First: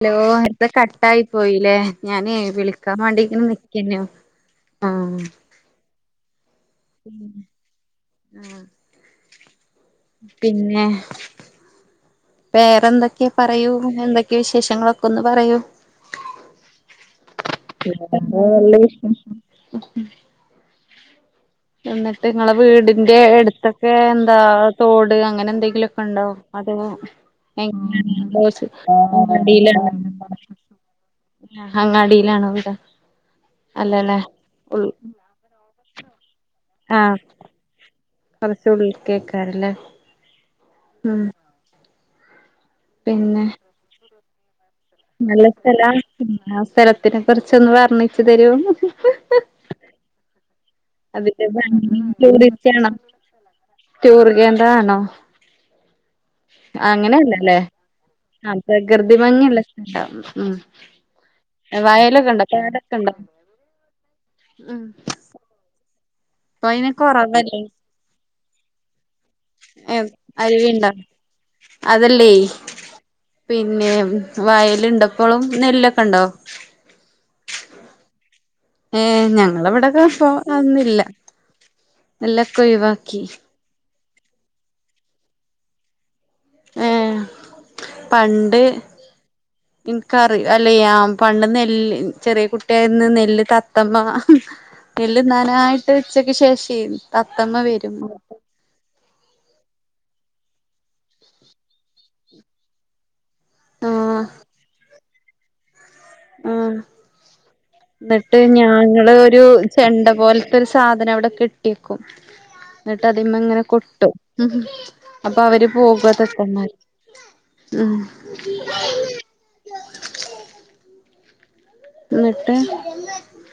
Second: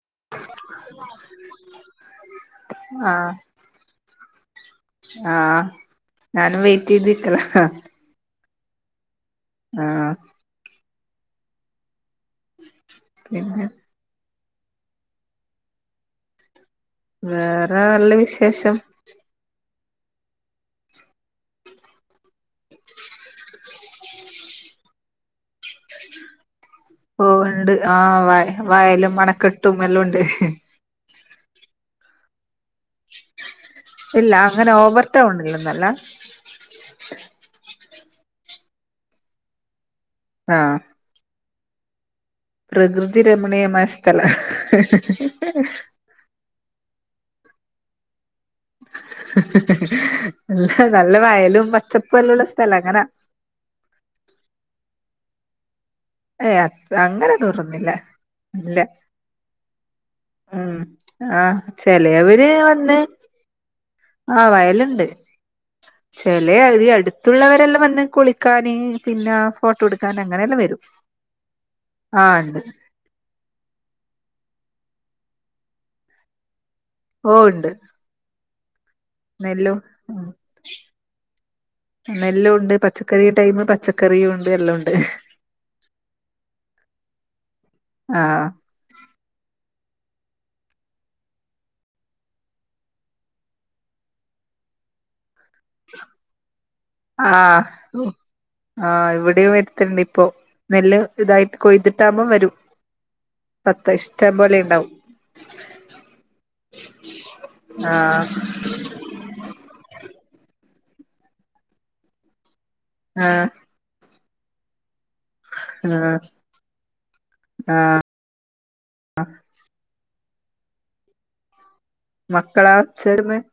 Hello അത കട്ടായി പോയില്ലേ ഞാനേ വിളിക്കാൻ ആഹ് വേണ്ടീങ്ങനെ നിക്കേയ്നു ആഹാ ആഹ് ഞാനും വെയ് [inaudible] ആഹ് ആഹാ പിന്നെ വേറെന്തൊക്കെ പിന്നെ പറയു എന്തെ ബാക്കി വിശേഷങ്ങളൊക്കൊന്ന് പറയൂ [inaudible] പിന്നെപ്പെന്താ നല്ല വിശേഷം വിശേഷം എന്നട്ട് ഇങ്ങളെ വീടിന്റെ എട്ത്തെക്കെ എന്താ തോട് അങ്ങനെന്തെങ്കിലൊക്കെണ്ടോ? അതവാ എങ്ങനെ പോവ്ണ്ട് ആഹ് വയ വയലും അണക്കെട്ടും [unintelligible] ഇണ്ടാവാ? എല്ലാം ഉണ്ട് ആഹാ അങ്ങാടിയിലാണോ വീട്? അല്ലല്ലേ ഇല്ല അങ്ങനെ ഉൾ ഓവർ ടൗണിലന്നൊല്ല ആഹ് കൊറച്ച് ഉള്ളിൽ കേക്കാരല്ലേ ആഹാ മ് പ്രകൃതി രമണീയമായ സ്ഥലാ നല്ല സ്ഥലാ ഇന്നാ സ്ഥലത്തിനെ കുറിച്ചൊന്ന് വർണ്ണിച്ചു തരൂ എല്ല നല്ല അതിന്റെ വയലും ഭംഗി പച്ചപ്പൊല്ലൊള്ള ടൂറിസ്റ്റ് സ്ഥലാ ആണോ ഇങ്ങനെ ടൂർ കേന്ദ്രമാണോ ഏയ് അ അങ്ങനെ അങ്ങനെയല്ലല്ലേ ടൂറൊന്നുല്ല ആ പ്രകൃതി ഉം [unintelligible] ആഹ് വയലൊക്കെ ഉണ്ടോ ചെലവര് കേടൊക്കെ വന്ന് ഉണ്ടാവ [unintelligible] [inaudible] ആഹ് വയലുണ്ട് ഇപ്പൊ ചെലവര് അയിന് കൊറവല്ലേ അടുത്തുള്ളവരെല്ലാം വന്ന് കുളിക്കാന് പിന്നെ ഫോട്ടോ എടുക്കാൻ അങ്ങനെ എല്ലാ വരും [unintelligible] ആഹ് അതല്ലേയ് ഉണ്ട് പിന്നെ വയല് ഇണ്ടപ്പോളും നെല്ലൊക്കെ ഉണ്ടോ ഓ ഉണ്ട് ഏഹ് ഞങ്ങളവിടോക്കെപ്പോ അതൊന്നുല്ല നെല്ല് നെല്ലൊക്കെ ഉണ്ട് ഒഴിവാക്കി പച്ചക്കറിയ ടൈമ പച്ചക്കറിയ ഉണ്ട് എല്ലാം ഉണ്ട് ഏ ആഹ് പണ്ട് [unintelligible] പണ്ട് നെല്ല് ചെറിയ കുട്ടിയായിരുന്നു നെല്ല് തത്തമ്മ [unintelligible] നെല്ല് തിന്നാനായിട്ട് ഉച്ചക്ക് ശേഷം തത്തമ്മ ആഹ് വരും [unintelligible] ആഹ് ഇവിടെയും വരുത്തിണ്ട് ഇപ്പൊ നെല്ല് ഇതായിട്ട് കൊയ്തിട്ടാകുമ്പോ വരും തത്ത ആഹ് ഇഷ്ടം പോലെ ഉണ്ടാവും ആഹ് ആഹ് എന്നിട്ട് ഞങ്ങള് ഒരു ചെണ്ട പോലത്തോരു സാധനം അവിടെ കെട്ടിയേക്കും എന്നിട്ട് അതി ആഹ് ഇങ്ങനെ കൊട്ടും ഉ [unintelligible] അപ്പൊ അവര് പോക ആഹ് ത [unintelligible] ത്തന്മാര് ഉ [unintelligible] എന്നിട്ട് മക്കളാ [unintelligible]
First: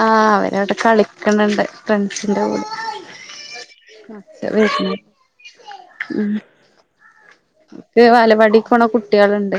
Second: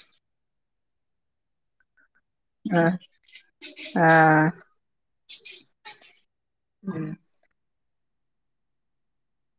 ആ അവരവിട കളിക്കണണ്ട് ഫ്രണ്ട്സിന്റെ കൂടെ ആഹ് ആഹ് [inaudible] ഉം [unintelligible] വാ ലവാടി ക്ക് പോണ കുട്ടികളുണ്ട്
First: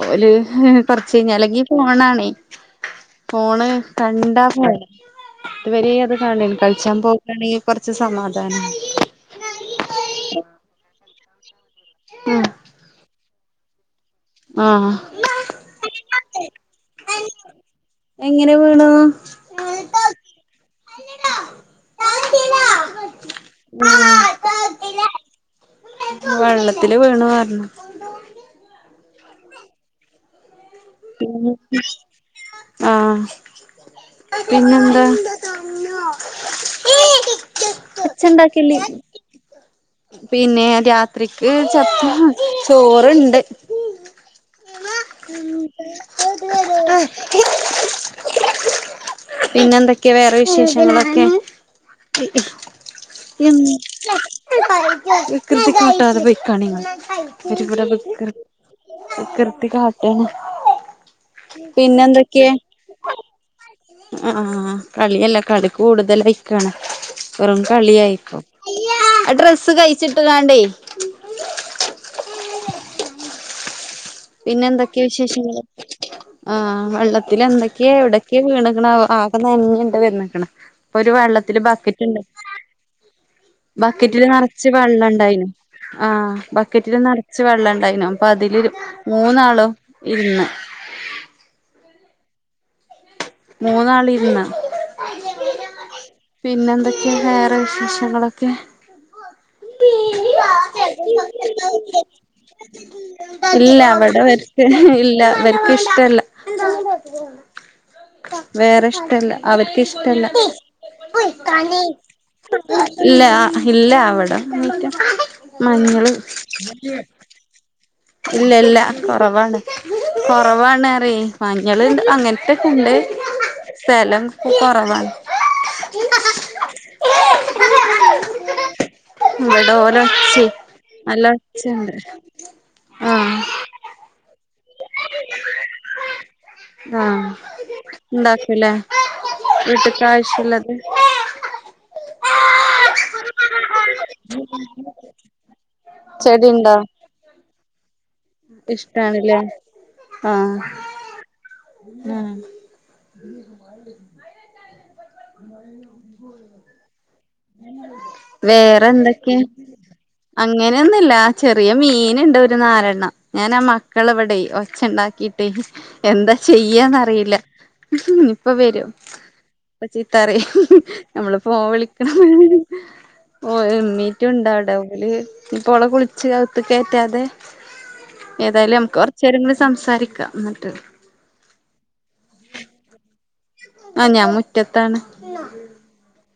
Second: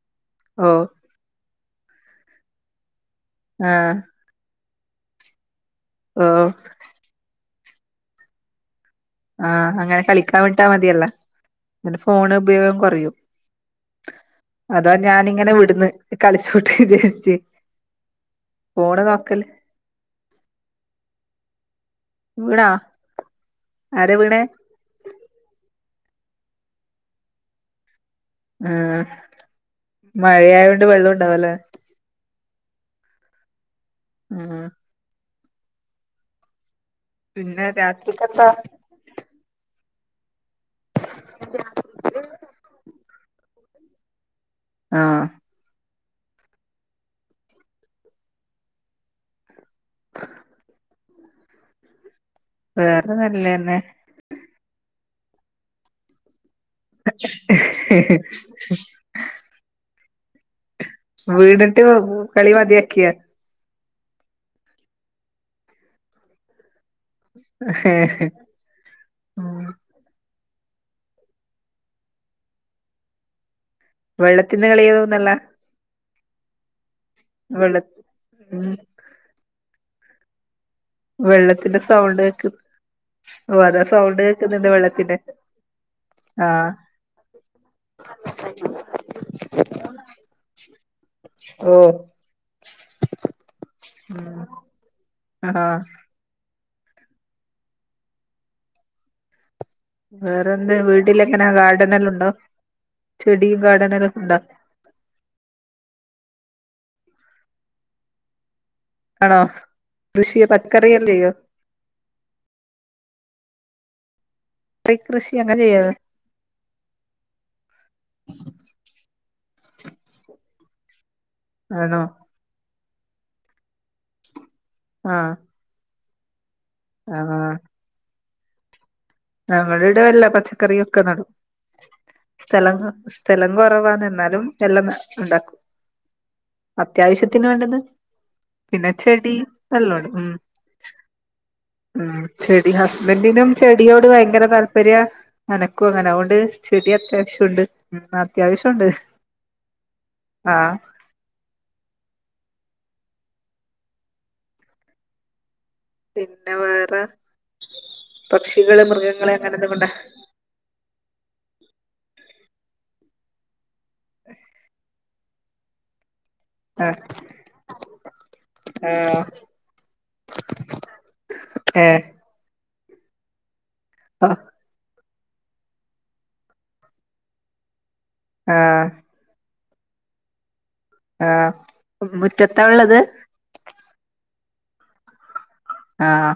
ഓല് ഓ കൊറ [unintelligible] ചേഞ്ഞലങ്കി [unintelligible] ഫോണാണേ ഫോണ് ആഹ് കണ്ടാ പോ ഇവര് അത് ഓ കാണ [unintelligible] കളിച്ചാൻ പോകയാണെങ്കിൽ കൊറച്ച് സമാധാനം ആഹ് അങ്ങനെ കളിക്കാൻ വിട്ടാൽ മതിയല്ല എന്നിട്ട് ഫോണ് ഉപയോഗം കുറയും ആഹ് അതാ ഞാനിങ്ങനെ ആഹ് വിടുന്ന് കളിച്ചോട്ട് വിചായിച്ച് എങ്ങനെ വേണോ [inaudible] വീണാ ആരെ വീണെ [unintelligible] വെള്ളത്തില് വീണു പറഞ്ഞു ഉം മഴയായ [unintelligible] ആഹ് ഉം പിന്നെന്താ [inaudible] പിന്നെ രാത്രിക്കെന്താ ഒച്ചണ്ടാക്കല്ലേ പിന്നെ രാത്രിക്ക് ചപ്പ ചോറുണ്ട് ആഹ് [inaudible] പിന്നെന്തൊക്കെയാ വേറെ വിശേഷങ്ങളൊക്കെ വേറെ നല്ലന്നെ [unintelligible] [inaudible] [unintelligible] വികൃതി കാട്ടാണ് വീണി ട്ട് കളി മതിയാക്കിയ ആ ആ കളിയല്ല കളി കൂടുതൽയിക്കാണ് വെറും കളി ആയിപ്പോ [unintelligible] ഉം ഡ്രസ്സ് കഴിച്ചിട്ട്ക്കടേയ് [unintelligible] പിന്നെ വെള്ളത്തിന്റെ എന്തൊക്കെയ കളിയാതോന്നല്ല വിശേഷങ്ങള് ആഹ വെള്ളത്തി വെള്ള എന്തൊക്കെയാ എവിടക്കെയ ഉം വീണ് ക്കണോ ആവോ ഇപ്പൊ നെഞ്ഞുണ്ട് [unintelligible] വന്നക്കണ ഇപ്പൊ ഒരു വെള്ളത്തില് വെള്ളത്തിന്റെ ബക്കറ്റ് ഉണ്ട് സൗണ്ട് കേക്ക്ന്ന് ഓ അതാ സൗണ്ട് ബക്കറ്റില് കേക്കുന്നുണ്ട് നെറച്ച് വെള്ളത്തിന്റെ വെള്ളണ്ടായിനു ആഹ് ബക്കറ്റിൽ നെറച്ച് വെള്ളുണ്ടായിനു അപ്പൊ അതില്‌ മൂന്നാളും ഇരുന്ന് ഓ മൂന്നാള് ഉം ഇരുന്ന് അ ആഹ് പിന്നെ എന്തൊക്കെയാ വേറെ വിശേഷങ്ങളൊക്കെ വേറെന്ത് വീട്ടിലെങ്ങനാ ഗാർഡനെല്ലാണ്ടോ ചെടീം ഇല്ല ഗാർഡനെല്ലാം ഇവിടെ ഉണ്ടോ ഇല്ല ഇവർക്ക് ഇഷ്ടല്ല. എന്താ വേറെ ഇഷ്ടല്ല ആണോ അവർക്ക് ഇഷ്ടല്ല. കൃഷി പച്ചക്കറിയെല്ലാം ചെയ്യോ ഇല്ല ഇല്ല അവിടങ്ങനക്ക കൃഷി അങ്ങനെ ചെയ്യോ മഞ്ഞള്. ഇല്ലില്ലാ കൊറവാണ് കൊറവാണ് അറി മഞ്ഞള് ആണോ അങ്ങനത്തെക്കെണ്ട് സ്ഥലം കൊറവാണ്. [inaudible] ആ ഇവിടെ ഓലെ ഞങ്ങളിവ്ട എല്ലാ ഒച്ചേ പച്ചക്കറിയും ഒക്കെ നല്ല നടും ഒച്ചയുണ്ട് സ്ഥലം ആഹ് സ്ഥലം കൊറവാ എന്നാലും എല്ലാം ഇണ്ടാക്കും ആഹ് അത്യാവശ്യത്തിന് വേണ്ട്ന്ന ഉണ്ടാക്കൂലേ പിന്ന ചെടി വീട്ട്ക്ക് നല്ലോണം ഉം ആവശ്യള്ളത് ഉം ചെടി ഹസ്ബൻഡിനും ചെടി ചെടിയോട് ഭയങ്കര താല്പര്യാ എനക്കും അങ്ങന അതോണ്ട് ചെടി അത്യാവശ്യൊണ്ട് ഉം അത്യാവശ്യമുണ്ട് ഇഷ്ടാണല്ലേ ആഹ് ഉം. [unintelligible] [unintelligible] പിന്ന വേറ പക്ഷികള് വേറെ മൃഗങ്ങള് എന്തൊക്കെ അങ്ങനെ എന്തെങ്കിലുണ്ടാ അങ്ങനെയൊന്നുല്ല ചെറിയ മീനിണ്ട് ഒരു നാലെണ്ണം ഞാന മ്മ മക്കളിവിടെ ഒച്ച ഉണ്ടാക്കി എന്താ ആഹ് ചെയ്യാന്നറിയില്ല ഇപ്പ വെരും. ആഹ് ഇപ്പ ചീത്ത പറയും ഞമ്മൾ ഫോൺ വിളി ഏഹ് [unintelligible] ഓ എമ്മീറ്റ ആഹ് ഉണ്ടവ്ടെ ഓല് ഇപ്പോളെ കുളിച്ച് അകത്ത് കെയറ്റാതെ ഏതായാലും ആഹ് നമക്ക് കൊറച്ച് നേരകൂടി സംസാരിക്കാ എന്നിട്ട് ആഹ് മുറ്റത്താ ഉള്ളത്. ആഹ് ഞാൻ മുറ്റത്താണ് ആഹ്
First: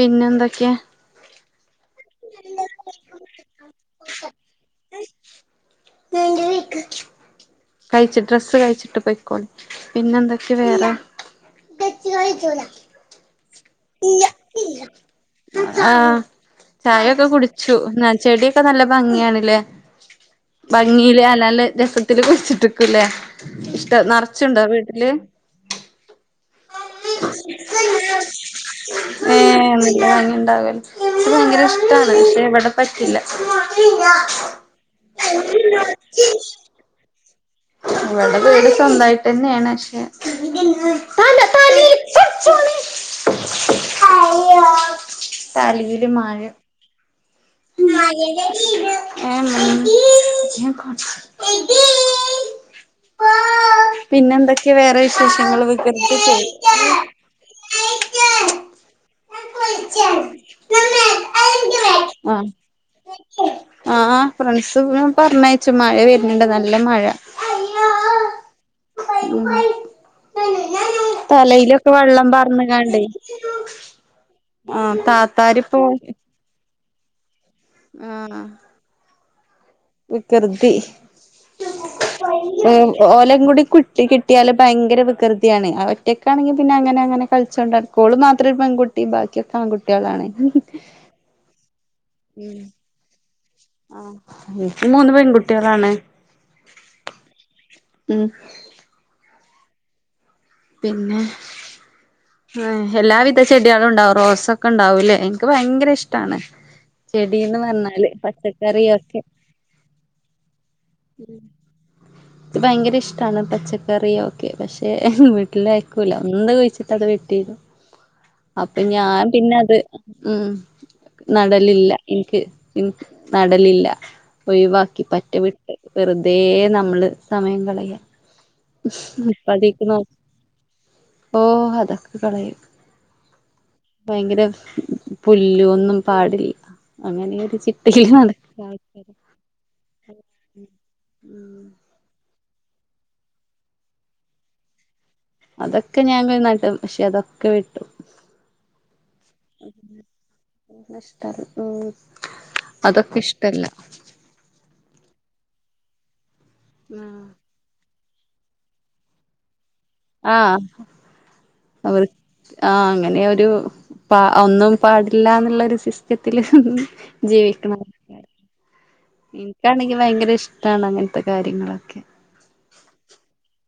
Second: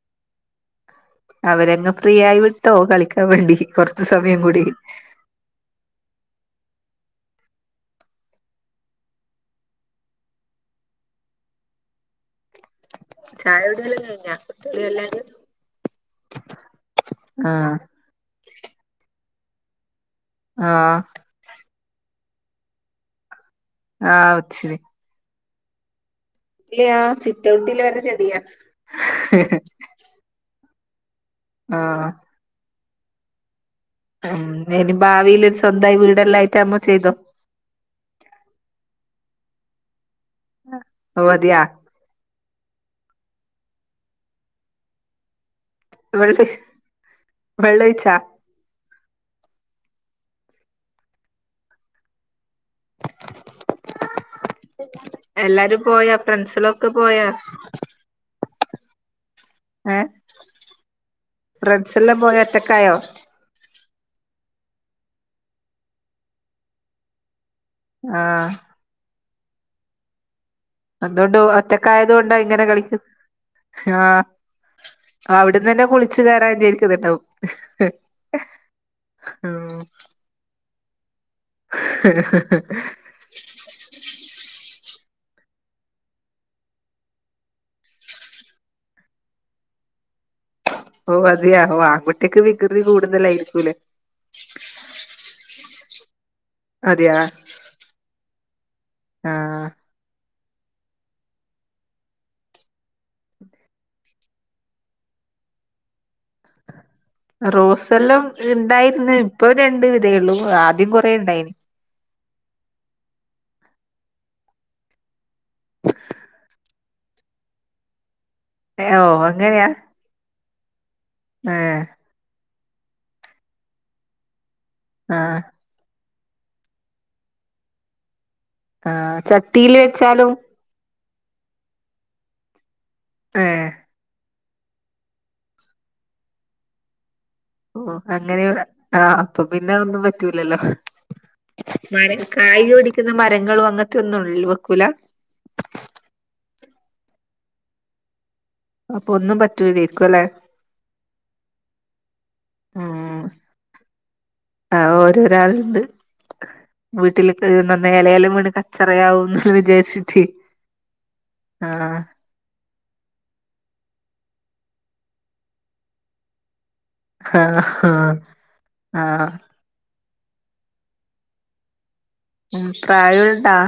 പിന്നെന്തൊക്കെ അവരെ അങ്ങ് ഫ്രീ ആയി വിട്ടോ കളിക്കാൻ വേണ്ടി കൊറച്ച് സമയം കുടി. ഇതെന്റെ ബൈക്ക് അഴ്ച്ച് ഡ്രെസ്സ് ആഴ്ച്ചിട്ട് പൊയിക്കോളി പിന്നെ എന്തൊക്കെയ വേറ ഇല്ലാ തെച്ച് കളിച്ചൂല ചായു ഇല്ല ഇല്ല ആഹ് ചായൊക്ക കുടിച്ചു ആഹ് നെ ചെടിയൊക്ക നല്ല ഭംഗിയണല്ലേ ആഹ് ഭംഗിയിലൽ നല്ല രസത്തില് കുഴിച്ചിട്ടക്കുല്ലേ ഇഷ്ട ആഹ് നറച്ചുണ്ടോ ഒച്ചിരി വീട്ടില് ഇല്ലൃ സിറ്റോട്ടില് വെര ചെടിയാ ഭംഗിണ്ടാവുല്ലോ ഭയങ്കര ആഹ് ഇഷ്ടാണ് പക്ഷെ ഇവിടെ പറ്റില്ല ഉം ന്തേ ഇനി ഭാവിലൊരു സ്വന്തായി വീടെല്ലാം അയിട്ടാമ്മോ ചെയ്തോ ഇവിടെ വീട് സ്വന്തായിട്ടന്നെയാണ് പക്ഷേ ഓ താനോ മതിയാ താനീ അയ്യോഹ് തലയില് മാര് വെള്ളോഴിച്ചാ എടീ ഏ മ എടീ കൊറച്ച് എടീ പാ പിന്നെ എന്തൊക്കെ വേറെ വിശേഷങ്ങൾ എല്ലാരും പോയാ വികൃതിചേ ഫ്രണ്ട്സിലൊക്കെ പോയാ ഏഹ് ഫ്രണ്ട്സെല്ലാം [unintelligible] പോയ ഒറ്റക്കായോ ആഹ ഫ്രണ്ട്സൊന് പറഞ്ഞയച്ചു മഴ വരുന്ണ്ട് നല്ല മഴ ആഹാ.. [unintelligible] ഉം. അതൊണ്ട് തലയിലൊക്കെ വെള്ളം ഒറ്റക്കായതൊണ്ടാ ഇങ്ങനെ കളിക്ക്- പാർന്ന്കാണ്ടേ ആഹ് ആഹ് താത്താരിപ്പോ അവ്ട്ന്നന്നെ കുളിച്ച് കേറാന്ന് എന്ന് രിക്ക്ന്നുണ്ടാവും ആഹ ആഹ് വികൃതി ഓലക്കുടി കു- ട്ടി കിട്ടിയാല് ഭയങ്കര വികൃതിയാണ് അവറ്റൊക്കാണെങ്കിൽ പിന്നെ അങ്ങനെ അങ്ങനെ കള്ച്ചൊണ്ടട്ക്കും ഓൾ മാത്രെ പെൺകു ട്ടി ബാക്കിയൊക്കെ ആൺകുട്ടിയാളാണെ ഓ അതെയാ ആങ്കുട്ടിക്ക് വികൃതി കൂടുതലായിരിക്കും. ആഹ്. എനിക്ക് മൂന്ന് പെൺകുട്ട്യളാണ് അതെയാ ആഹ പിന്നെ ആ എല്ലാവിധ ചെടിയാളും ഉണ്ടാവും റോസൊക്കെണ്ടാവുല്ലേ എനിക്ക് ഭയങ്കരഷ്ടാണ് റോസല്ലാം ഇണ്ടായിരുന്നു പച്ചക്കറിയൊക്കെ ഇപ്പൊ രണ്ട് വിതേള്ളൂ ആദ്യം കൊറേ ഉണ്ടായിന് ക്ക് ഭയങ്കര ഇഷ്ടാണ് പച്ചക്കറിയോക്കെ പക്ഷെ വീട്ടില് കായ്ക്കുല എന്ത് കുഴിച്ചിട്ടാ അത് വീ- ട്ടിതു അപ്പൊ ഓ ഞാൻ അങ്ങനെയാ പിന്നത് ഉം ഏഹ് നടലില്ല ഇൻക്ക് ഇൻക്ക് നടലില്ല ഒഴവാ- ക്കി പറ്റെ ആഹ് വിട്ട് വെറുതേ നമ്മള് സമയം കളയാ ആഹ് ഇപ്പ ചട്ടിയില് ഇതിക്ക്നോക്ക് വെച്ചാലും ഓ അതൊക്കെ കളയും ഏഹ് ഭയങ്കര പുല്ല് ഒന്നും പാടില്ല അങ്ങനെയൊരു ഓ അങ്ങനെയ ആഹ് അപ്പൊ പിന്നെ ഒന്നും പറ്റൂലല്ലോ മരക്കായ ഓടിക്കുന്ന മരങ്ങളും അങ്ങത്തെന്നും വെക്കൂല അതൊക്കെ ഞാൻ നടും പക്ഷെ അതൊക്കെ വെട്ടും അപ്പൊ ഒന്നും പറ്റൂലേര്ക്കും അല്ലേ ഇഷ്ട ഉ അതൊക്കെ ഇഷ്ടല്ല ആ ഓരോരാളുണ്ട് വീട്ടില് ന്ന ലെ ഇലയെല്ലാം വീണ് കച്ചറയാവൂ ന്ന് വിചാരിച് ആഹ് അവർ ആ അങ്ങനെയൊരു പ ഒന്നും പാടില്ല എന്നുള്ള ഒരു സിസ്റ്റത്തില് ആഹ് ജീവിക്കണം ആഹ് ആഹ് എനിക്കാണെങ്കിൽ ഭയങ്കര ഇഷ്ടാണ് അങ്ങനത്തെ കാര്യങ്ങളൊക്കെ ഉം പ്രായൂണ്ടോ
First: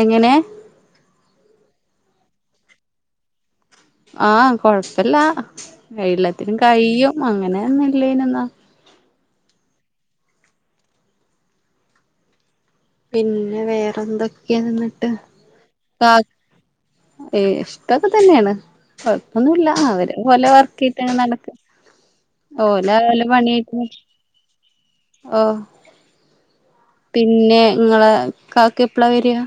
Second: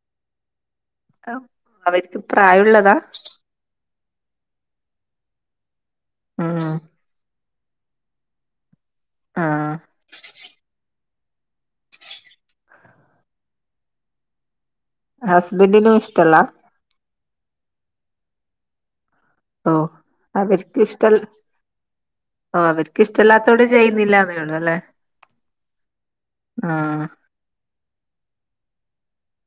എങ്ങനെ അവർക്ക് പ്രായുള്ളതാ ആഹ കൊഴപ്പല്ല എല്ലാത്തിനും ഉം കയിയും അങ്ങനൊന്നുല്ലേയ്നുന്നാ ആഹ് പിന്നെ വേറെന്തൊക്കെന്ന് ഹസ്ബൻഡിനും ഇഷ്ടല്ല ഏയ് ഇഷ്ടൊക്കെതന്നേയാണ് കൊഴപ്പൊന്നുല്ല ഓ അവരെ ഓലെ അവർക്ക് ഇഷ്ട വർകേറ്റങ്ങനെ നടക്കും ഓ ഓലെ അവർക്ക് ഓലെ ഇഷ്ടല്ലാത്തോണ്ട് പണിയായിട്ട് ചെയ്യുന്നില്ല എന്നെ ഉള്ളു ഓ പിന്നെ ഇങ്ങളെ കാക്ക എപ്പളാ വെരാ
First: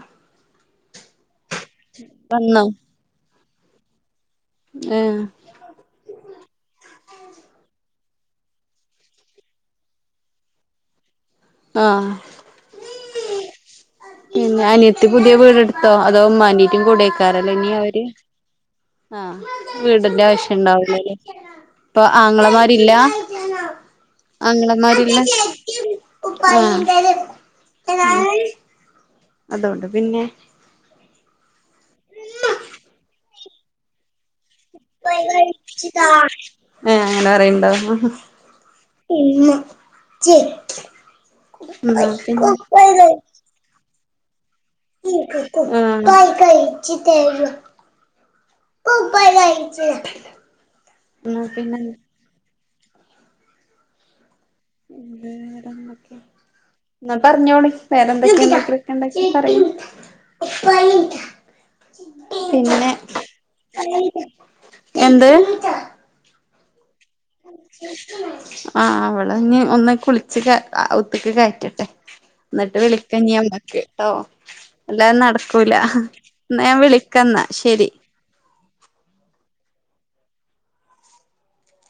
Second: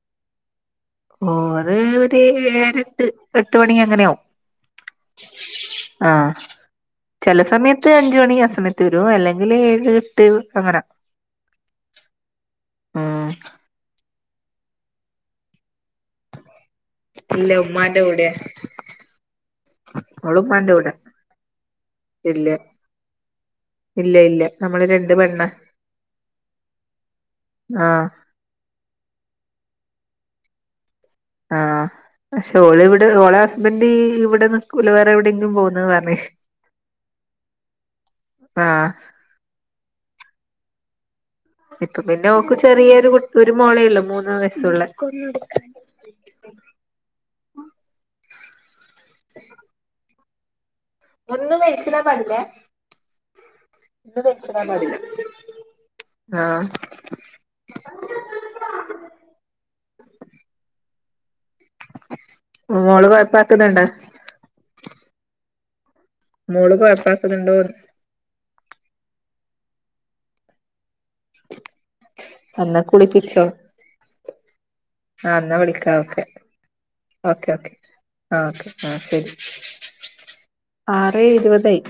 ഓര് ഒര് എയ് വന്നോ എട്ട് എട്ട് മണി അങ്ങനാവും ആഹ ആഹ് ചെല സമയത്ത് അഞ്ച് മണി അസമയത്ത് വരു അല്ലെങ്കില് ഏഴ് എട്ട് അങ്ങനാ ആ ആഹ പിന്നെ അനിയത്തി പുത്യേ വീടെട്ത്തോ അതോ ഉമ്മാൻ്റീറ്റും ഇല്ല കൂടെയ്ക്കാരല്ലേ ഇഞ്ഞി ഉമ്മാന്റെ അവര് കൂടെ ആഹ് വീടിന്റെ ഓള് ആവശ്യം ഉമ്മാന്റെ കൂടെ ഉണ്ടാവുലല്ലേ അപ്പൊ ഇല്ല ആങ്ങളമാരില്ല ഇല്ല ഇല്ല നമ്മള് രണ്ട് ആങ്ങളമാരില്ല പെണ്ണാ ആഹ് ആഹ് അതോണ്ട് പിന്നെ ആഹ പക്ഷെ ഓള് ഇവിടെ ഓളെ ഹസ്ബൻഡ ഇവിടെ- നിക്കൂല വേറെ എവിടെയെങ്കിലും പോകുന്ന് പറഞ്ഞ് ഏ അങ്ങനെ പറിണ്ടോ [unintelligible] ആഹ് [unintelligible] ഇക്ക്‌ പിന്നെ ഓക്ക് ചെറിയൊരു കു ഒരു മോളെയൊള്ളൂ മൂന്ന് വയസ്സുള്ള ആഹ് കുപ്പായി അയ്ച്. ഒന്നും വലിച്ചിടാൻ പാടില്ലേ ഇന്ന് വെച്ച്ടാം പാടില്ല വേറെന്തൊക്കെ ആഹ് ന്നാ പറ്ഞ്ഞോളി വേറെന്തൊക്കെ [unintelligible] പറി പിന്നെ മോള് കൊഴപ്പാക്കുന്നുണ്ടോ എന്ത് മോള് കൊയപ്പകനുടുണ്. ആ അവള്ഞ് ഒന്ന് കുളിച് കേ നെറ്റ് കയറ്റട്ടെ ന്നെട്ട് എന്നാ കുളിപ്പിച്ചോ വിളിക്കഞ്ങ്ങക്ക് ട്ടോ അല്ലാതെ ആഹ് എന്നാ നടക്കൂല വിളിക്കാം ഓക്കെ ന്നാ ഞാൻ വിളിക്കന്നാ ഓക്കെ ഓക്കെ ശരി ആഹ് ഓക്കെ ആഹ് ശരി ആറേ ഇരുപതായി